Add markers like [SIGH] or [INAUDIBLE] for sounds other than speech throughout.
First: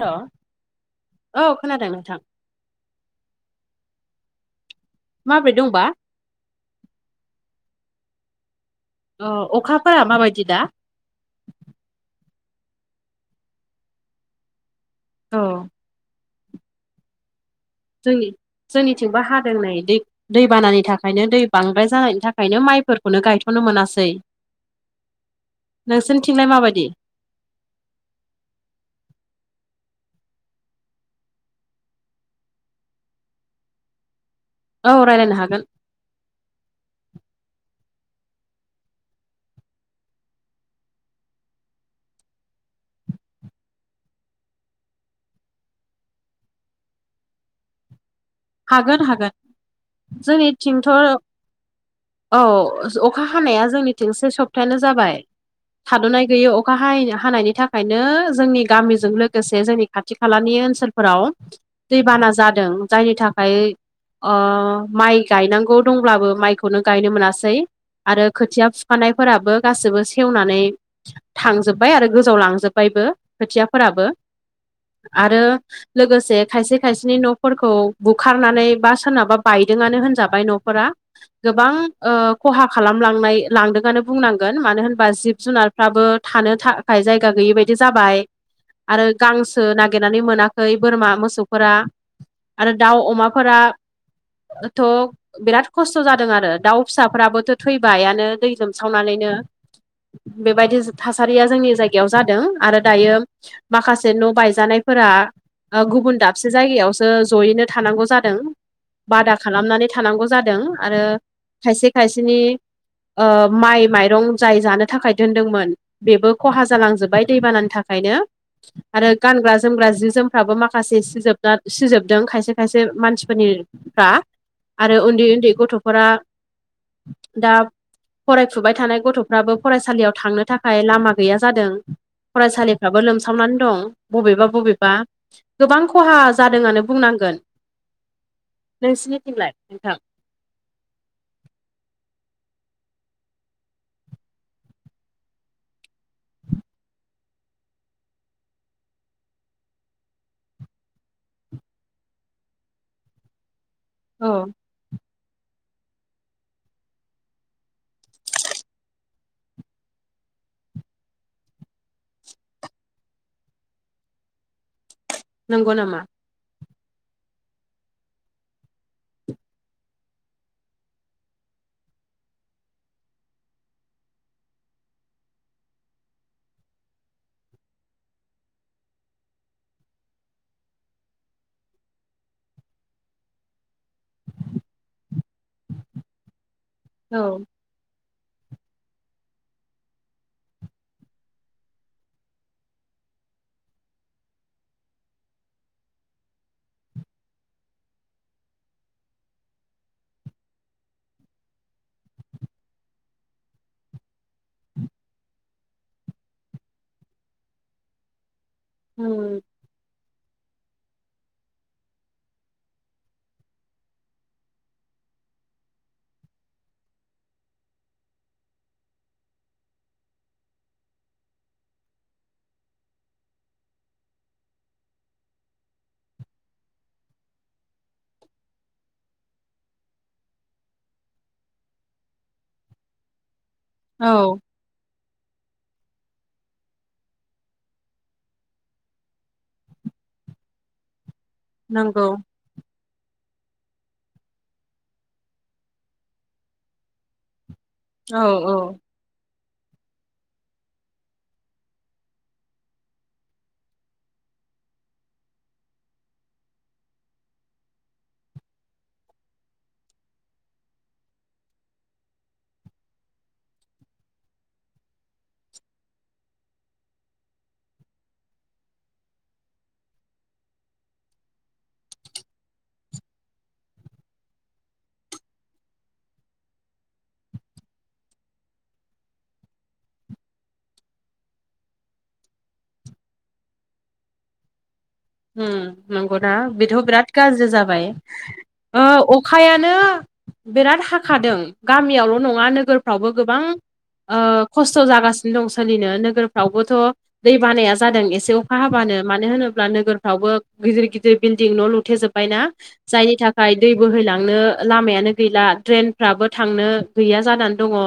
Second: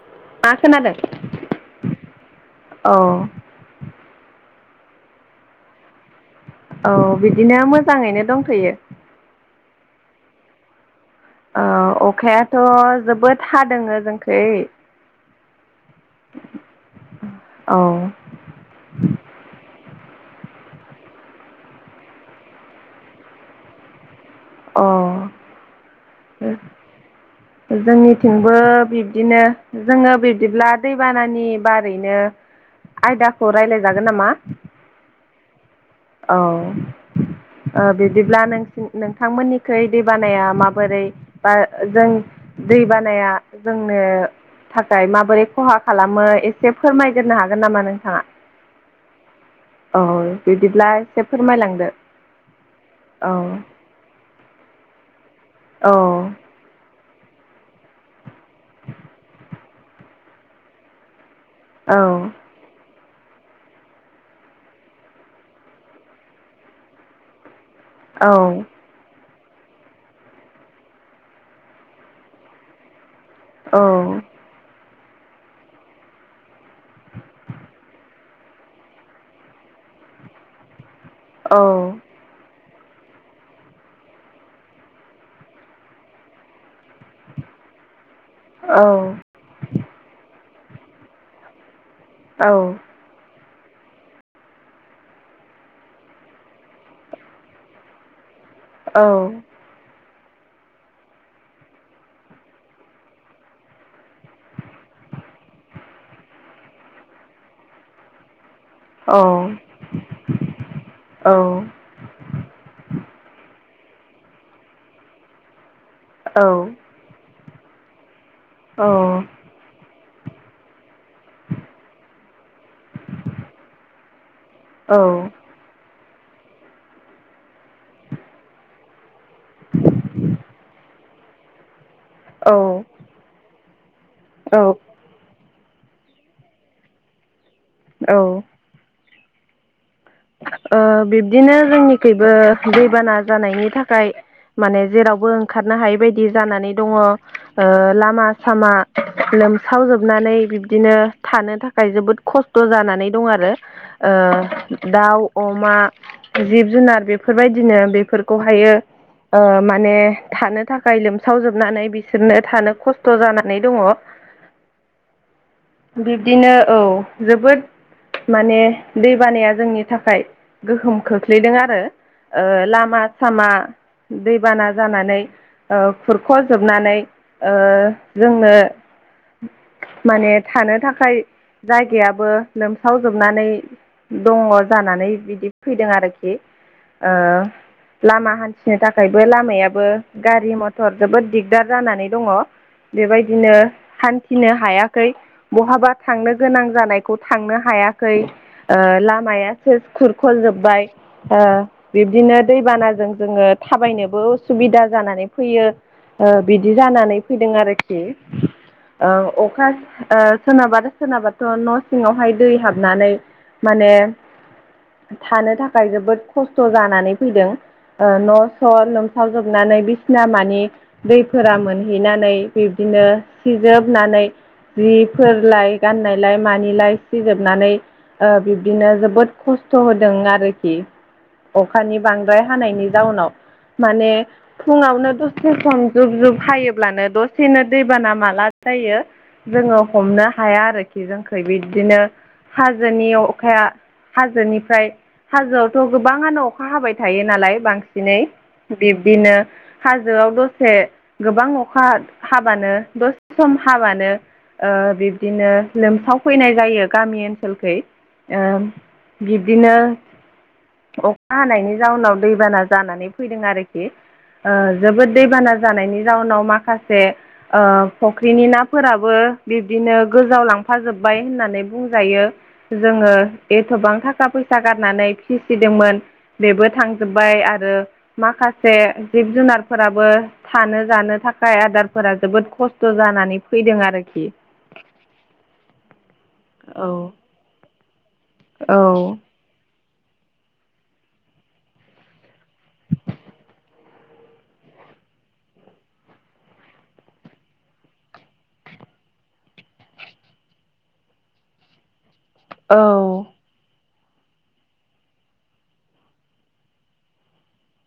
हेल' मा खोनादों औ खोनादों नोंथां औ माबोरै दंबा? औ बिदिनो मोजाङैनो दंथ'यो अ अखाफोरा माबायदि दा ओ अखायाथ' जोबोद हादोङो जोंखै औ औ जोंनि जोंनिथिंबो हादों नै दै दै बानानि थाखायनो दै बांद्राय जानायनि थाखायनो माइफोरखौनो गायथ'नो मोनासै अ नोंसोरनिथिंलाय माबादि जोंनिथिंबो बिब्दिनो जोङो बिब्दिब्ला दैबानानि बारैनो आयदाखौ रायलायजागोन नामा? औ रायलायनो हागोन औ ओ बिदिब्ला नोंसि नोंथांमोननिखै दैबानाया माबोरै? बा जों दै बानाया जोंनो थाखाय माबोरै खहा खालामो एसे फोरमायग्रोनो हागोन नामा नोंथाङा? हागोन हागोन औ जोंनिथिं बिदिब्ला थ'औ एसे फोरमायलांदो। सअखा औ हानाया जोंनिथि सो सप्तायानो जाबाय थाद'नाय गैैयो अखा हायै हानायनि थाखायनो जोंनि गामिजों लोगोसे जोंनि खाथि खालानि ओनसोल फोराव दैबाना जादों जायनि थाख ओमफाय ओ माइ गायनांगौ दंब्लाबो माइखौनो गायनो मोनासै आरो खोथिया फुखानायफोराबो गासैबो सेवनानै थांजोबबाय आरो गोजाव लांजोब्बायबो खोथियाफोराबो आरो लोगोसे खायसे खायसेनि न'फोरखौ बुखारनानै बा सोरनाबा बायदोंआनो होनजाबाय न'फोरा गोबां ओ खहा खालामलांनाय लांदोंआनो बुंनांगोन मानो होनबा जिब जुनारफ्राबो थानो था थाखाय जायगा गैयै बायदि जाबाय आरो गांसो सो नागिरनानै मोनाखै बोरमा मोसौफोरा आरो दाउ अमाफोरा थ' बिराद खस्थ' जादों आरो दाउ फिसाफोराबोथ' थैबायानो दै लोम सावनानैनो बेबायदि थासारिया जोंनि जायगायाव जादों आरो दायो माखासे न' बायजानायफोरा ओ गुबुन दाबसे जायगायावसो जयैनो थानांगौ जादों बादा खालामनानै थानांगौ जादों आरो खायसे खायसेनि ओ माइ माइरं जाय जानो थाखाय दोनदोंमोन बेबो खहा जालांजोब्बाय दैबानानि थाखायनो आरो गानग्रा जोमग्रा जि जोमफ्राबो माखासे सिजोबना सिजोबदों खायसे खायसे मानसिफोरनिफ्रा आरो उन्दै उन्दै गथ'फोरा दा फरायफुबाय थानाय गथ' फ्राबो फरायसालियाव थांनो थाखाय लामा गैया जादों फरायसालिफ्राबो लोमसावनानै दं बबेबा बबेबा गोबां खहा जादोंआनो बुंनांगोन। औ। नोंसिनि थिंलाय नोंथां? ओ बिब्दिनो जोंनिखैबो दैबाना जानायनि थाखाय। माने जेरावबो ओंखारनो हायै बायदि जानानै दङ। ओ लामा सामा लोमसावजोबनानै बिब्दिनो थानो थाखाय जोबोद खस्थ जानानै दं आरो ओ दाउ अमा जिब जुनार बेफोरबायदिनो बेफोरखौहायो ओ माने थानो थाखाय लोमसावजोबनानै बिसोरनो थानो खस्थ जानानै दङ। नोंगौ नामा। बिदिनो औ जोबोद माने दै बानाया जोंनि थाखाय गोहोम खोख्लैदों आरो। ओ लामा- सामा दैबाना जानानै। ओ खुरख जोबनानै ओ जोंनो। माने थानो थाखाय जायगायाबो लोमसावजोबनानै। दङ जानानै बिदि फैदों आरोखि ओ लामा हान्थिनो थाखायबो लामायाबो गारि मथर जोबोद दिगदार जानानै दङ। बेबायदिनो हान्थिनो हायाखै। बहाबा थांनो गोनां जानायखौ थांनो हायाखै। ओ लाम माया सेस खुरखजोब्बाय। ओ बिब्दिनो दैबानाजों जोङो थाबायनोबो उसुबिदा जानानै फैयो। ओ बिदि जानानै फैदों आरोखि। ओ उम अखा ओ सोरनाबा सोरनाबाथ न' सिङावहाय दै हाबनानै माने थानो थाखाय जोबोद खस्थ जानानै फैदों। ओ न' स लोमसावजोबनानै बिसिना मानि। दैफोरा मोनहैनानै बिब्दिनो सिजोबनानै। जिफोरलाय गाननायलाय मानिलाय सिजोबनानै। ओ बिब्दिनो जोब जोबोद खस्थ होदों आरोखि। अखानि बांद्राय हानायनि जाउनाव माने फुङावनो दसे सम जुब जुब हायोब्लानो दसेनो दैबाना माला जायो। जोङो हमनो हाया आरोखि। जोंखौ बिदिनो नंगौ हाजोनि अखाया। हाजोनिफ्राय हाजोआवथ गोबाङानो अखा हाबाय थायो नालाय। बांसिन औ औ दिनै बिब्दिनो। हाजोआव दसे गोबां अखा हाबानो दसे सम हाबानो ओ बिब्दिनो लोमसावफैनाय जायो। गामि ओनसोलखैओ बिब्दिनो अखा हानायनि जाउनाव दैबाना जानानै फैदों आरोखि। ओ जोबोद दैबाना जानायनि जाउनाव माखासे ओ फख्रिनि नाफोराबो बिब्दिनो गोजाव लांफाजोब्बाय होननानै बुंजायो। जोङो एथबां थाखा फैसा गारनानै फिसिदोंमोन। बेबो थांजोब्बाय। आरो माखासे जिब जुनारफोराबो थानो जानो थाखाय आदारफोरा जोबोद खस्थ जानानै फैदों आरोखि। हम नंगौना बेथ औ बिराद गाज्रि जाबाय। ओ औ। अखायानो बिराद हाखादों। गामियावल नङा नोगोरफ्रावबो गोबां ओ खस्थ जागासिनो दं। सोलिनो नोगोरफ्रावबोथ' दै बानाया जादों। एसे अखा हाबानो मानो होनोब्ला नोगोर फ्रावबो गिदिर गिदिर बिल्डिं न लुथेेजोब्बायना। जायनि था खाय दै बोहैलांनो लामायानो गैला। ड्रेनफ्राबो थांनो गैया जानानै दङ।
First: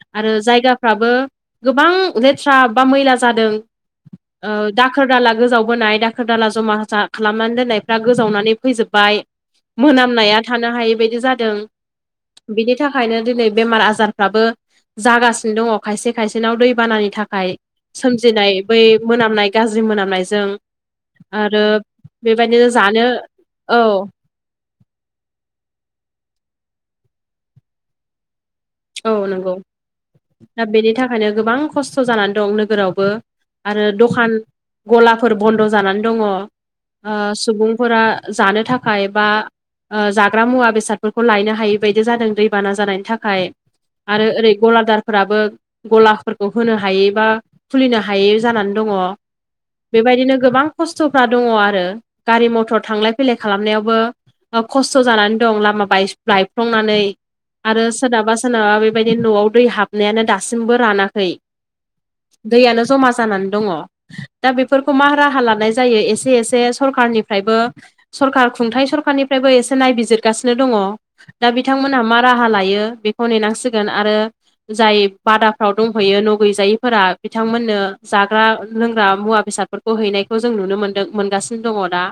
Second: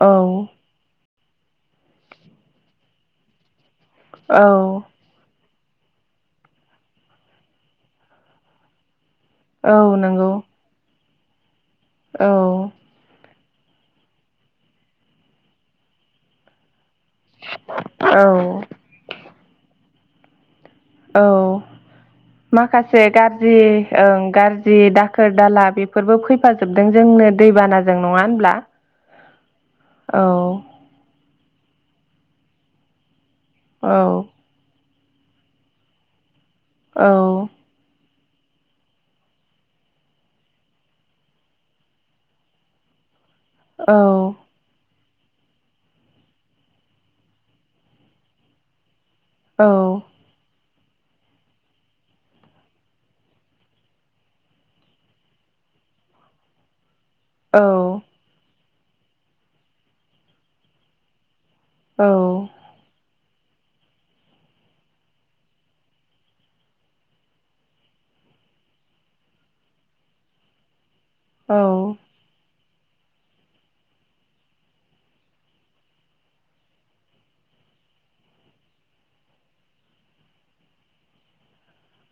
औ जायगाफ्राबो गोबां लेथ्रा बा मैला जादों। औ ओ दाखोर दाला गोजाव बोनाय दाख दाखोर दाला जमा जा खालामनानै दोननायफ्रा गोजावनानै फैजोबबाय औ नंगौ मोनामनाया था थानो हायै बायदि जादों औ बिनि थाखाय थाखायनो दिनै बेमार आजारफ्राबो जागासिनो दङ खायसे खायसेनाव दैबानानि थाख खाय सोमजिनाय औ बै मोनामनाय गाज्रि मोनामनायजों औ आरो बेबायदिनो माखासे जानो गाज्रि औ ओं गाज जि दाखोर दाला बेफोरबो फैफाजोबदों जोंनो दैबानाजों नङा होनब्ला औ नंगौ औ दा बेनि थाखायनो गोबां खस्थ' जानानै दं नोगोरावबो। आरो औ दखान गलाफोर बन्द' जानानै दङ ओ औ सुबुंफोरा जानो थाखाय बा ओ जाग्रा मुवा बेसादफोरखौ लायनो हायि बायदि जादों दैबाना जानायनि थाखाय औ आरो ओरै गलादारफोराबो गलाफोरखौ होनो हायै बा खुलिनो हायै जानानै दङ। औ बेबायदिनो गोबां खस्थ'फ्रा दङ आरो गारि मथर थांलाय फैलाय खालामनायावबो खस्थ' जानानै दं लामा बाय बायफ्लंनानै औ आरो सोरनाबा सोरनाबा बेबायदि न'आव दै हाबनायानो दासिमबो रानाखै। औ दैयानो जमा जानानै दङ। दा बेफोरखौ मा राहा लानाय जायो एसे एसे सरखारनिफ्रायबो सरखार खुंथाइ सरखारनिफ्रायबो एसे नायबिजिरगासिनो दङ। दा बिथांमोनहा मा राहा लायो बेखौ नेनांसिगोन आरो जाय बादाफ्राव दंहैयो न' गैजायैफोरा बिथांमोननो जाग्रा लोंग्रा मुवा बेसाद बेफोरखौ हैनायखौ जों नुनो मोनदों मोनगासिनो दा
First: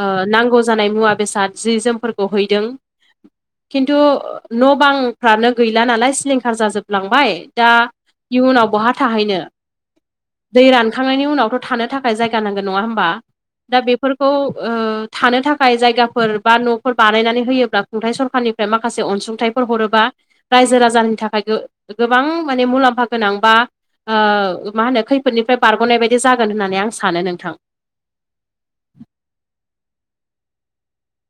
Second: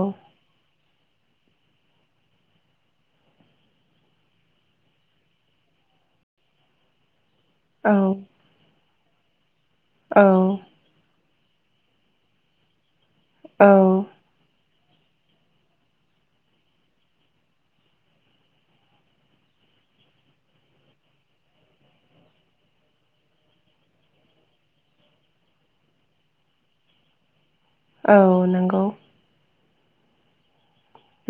ओ नांगौ जानाय मुवा बेसाद जि जोमफोरखौ हैदों खिन्थु न' बां थानो गैला नालाय सिलिंखार जाजोबलांबाय दा इयुनाव बहा थाहैनो औ औ दै रानखांनायनि उनावथ' थानो थाखाय जायगा नांगोन नङा होमबा दा औ बेफोर खौ ओ थानो थाखाय जायगाफोर बा न'फोर बानायनानै होयोब्ला खुंथाइ सरखारनि ओमफ्राय माखासे अनसुंथाइफोर हरोबा रायजो राजानि थाखाय गो गोबां माने मुलाम्फा गोनां बा ओ मा होनो खैफोदनिफ्राय बारग'नाय बायदि जागोन होननानै आं सानो नोंथां। औ नंगौ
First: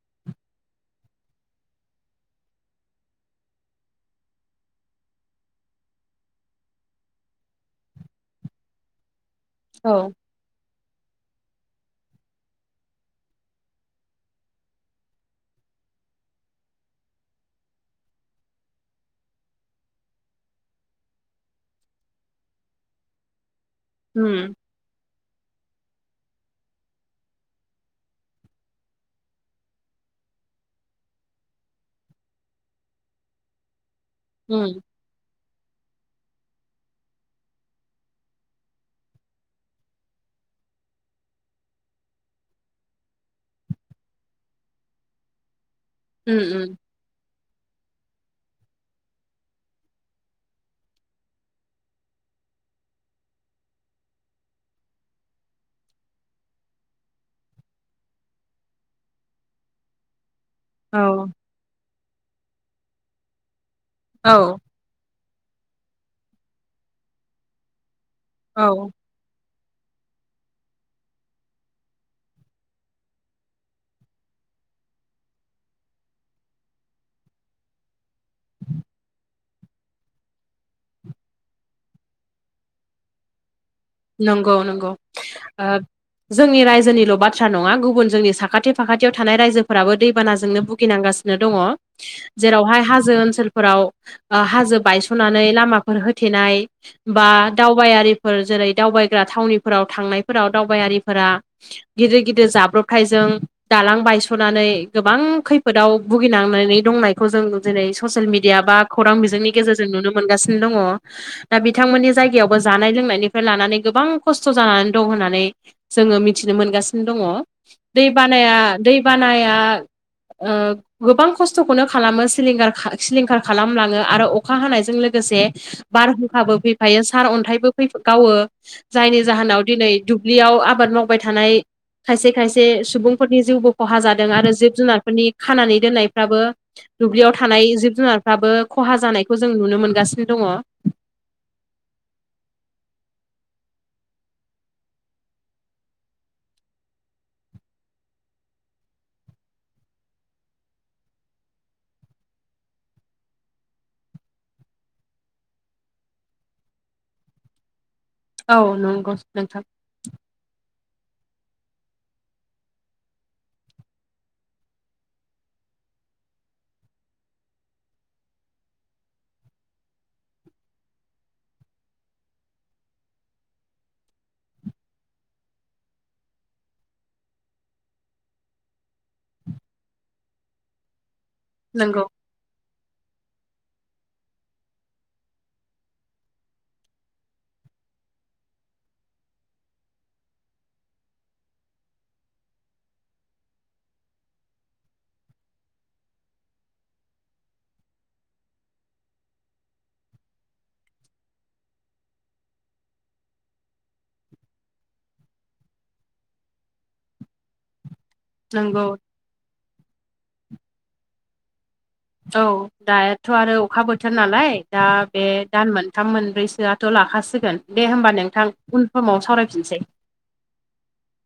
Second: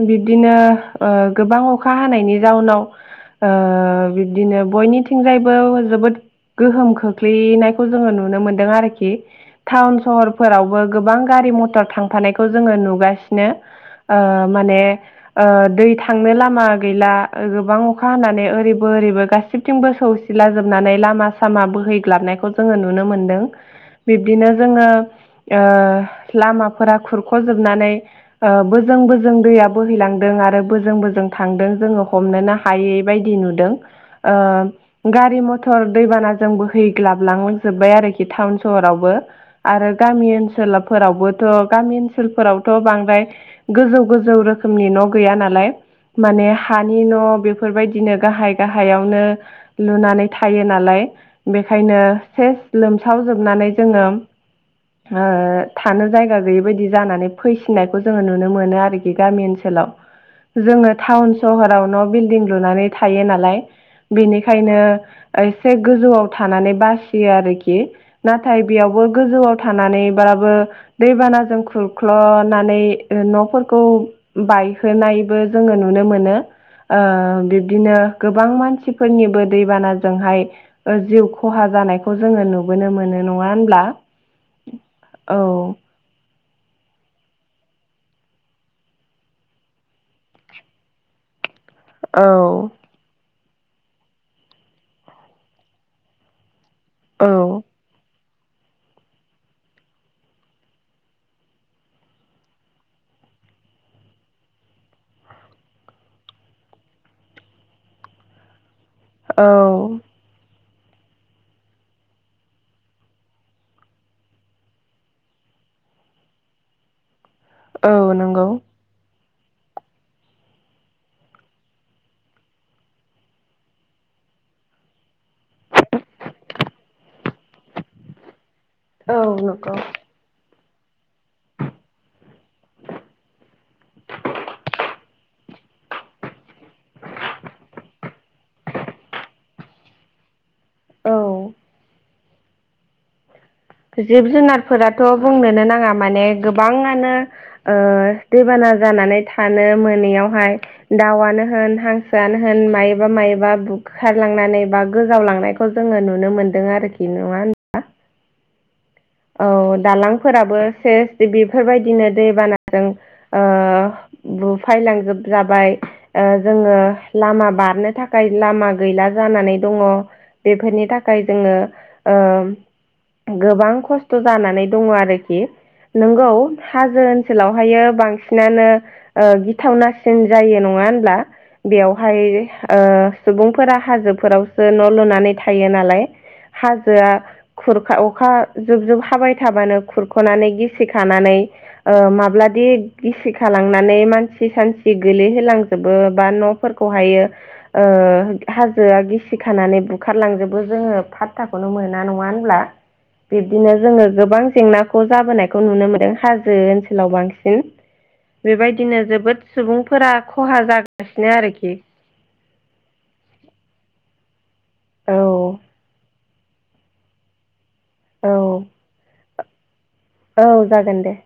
बिब्दिनो ओ गोबां अखा हानायनि जाउनाव ओ बिब्दिनो बयनिथिंजायबो जोबोद गोहोम खोख्लैनायखौ जोङो नुनो मोनदों आरोखि। औ टाउन सहरफोरावबो गोबां गारि मटर थांफानायखौ जोङो नुगासिनो ओ माने ओ दै थांनो लामा गैला गोबां अखा हानानै ओरैबो ओरैबो गास जेथिंबो सौसिलाजोबनानै लामा सामा बोहैग्लाबनायखौ जोङो नुनो मोनदों। बिब्दिनो उम जोङो ओ लामाफोरा खुरख'जोबनानै ओ बोजों बोजों जों दैया बोहैलांदों आरो बोजों बोजों थांदों जोङो हमनोनो हायै बायदि नुदों। उम ओ गारि मटर दैबानाजों बोहैग्लाबलांजोब्बाय आरोखि टाउन सहरावबो। आरो गामि ओनसोलफोरावबोथ' गामि ओनसोलफोरावथ' बांद्राय गोजौ गोजौ रोखोमनि न' गैया नालाय उम माने उम हानि नि न' बेफोरबायदिनो गाहाय गाहायावनो लुनानै थायो नालाय बेखायनो सेस लोमसावजोबनानै दोङो। ओ थानो जायगा गैयि बायदि जानानै फैफिननायखौ जोङो नुनो मोनो आरोखि। बि गामि ओनसोलाव जोङो औ टाउन सहराव न' बिल्डिं लुनानै थायो नालाय औ बेनिखायनो एसे गोजौआव थानानै बासियो आरोखि नाथाय औ बेयावबो गोजौआव थानानै बाबो दैबानाजों खुरख्ल'नानै ओ न' खौ बायहोनायबो जोंङो नुनो मोनो। ओ बिब्दिनो गोबां मानसिफोरनिबो दैबानाजोंहाय ओ जिउ खहा जानायखौ जोंङो नुबोनो मोनो नङा होनब्ला नंगौ नंगौ औ ओ जोंनि रायजोनिल' बाथ्रा नङा गुबुन जोंनि साखाथि फाखाथियाव थानाय रायजोफोराबो दैबानाजोंनो भुगिनांगासिनो दङ। औ जेरावहाय हाजो ओनसोलफोराव ओ हाजो बायस'नानै लामाफोर होथेनाय औ बा दावबायारिफोर जेरै दावबायग्रा थावनिफोराव थांनायफोराव दावबायारिफोरा गिदिर गिदिर जाब्रबथायजों दालां बायस'नानै गोबां खैफोदाव भुगिनांनानै दंनाय खौ जों जेरै ससियेल मिडिया बा खौरां औ बिजोंनि गेजेरजों नुनो मोनगासिनो दङ। दा बिथांमोननि जायगायावबो जानाय लोंनायनि फ्राय लानानै गोबां खस्थ' जानानै दं होननानै जोंङो मिथिनो मोनगासिनो दङ। दै बानाया दै बानाया ओ गोबां खस्थ'खौनो खालामो सिलिंगार सिलिंखार खालामलाङो आरो अखा हानायजों लोगोसे बारहुंखाबो फैफायो सार अन्थाइबो फै गावो जायनि औ जाहोनाव नंगौ दिनै दुब्लियाव आबाद मावबाय थानाय खायसे खायसे सुबुंफोरनि जिउबो खहा जादों आरो जिब जुनारफोरनि खानानै दोननायफ्राबो दुब्लियाव थानाय जिब जुनारफ्राबो खहा जानायखौ जों नुनो मोनगासिनो दङ। औ जिब जुनारफोराथ' बुंनोनो नाङा माने गोबाङानो ओ दैबाना जानानै थानो मोनैयावहाय दाउआनो होन हांसोआनो होन मायोबा मायोबा बुखारलांनानै बा गोजावलांनायखौ जोंङो नुनो मोनदों आरोखि नङा औ नंगौ नोंथां। औ दालांफोराबो सेस बेदि बेफोरबायदिनो दैबानाजों ओ बुफायलांजोब जाबाय। ओ जोंङो लामा बारनो थाखाय लामा गैला जानानै दङ। बेफोरनि थाखाय जोंङो ओ गोबां खस्थ' खस्थ' जानानै दङ आरोखि नोंगौ हाजो ओनसोलावहायो बांसिनानो गिथावनासिन जायो नङा होनब्ला नंगौ बेवहाय ओ सुबुंफोरा हाजोफोरावसो न' लुनानै थायो नालाय हाजोआ खुरखा अखा जुब जुब हाबाय थाबानो खुरख'नानै गिसिखानानै ओ माब्लादि गिसिखालांनानै मानसि सानसि गोलैहोलांजोबो बा न' फोरखौ हायो ओ हाजोआ गिसि खानानै बुखारलांजोबो जोंङो फात्ताखौनो मोना नङा होनब्ला बिब्दिनो जोंङो गोबां जेंनाखौ जाबोनायखौ नुनो मोनदों हाजो ओनसोलाव बांसिन। [INAUDIBLE] बेबायदिनो जोबोद सुबुंफोरा खहा जागासिनो आरोखि औ दायाथ' आरो अखा बोथोर नालाय दा औ बे दान मोनथाम मोनब्रैसोआ थ' लाखाासिगोन दे होमबा औ नोंथां उन समाव सावरायफिनसै। औ जागोन दे।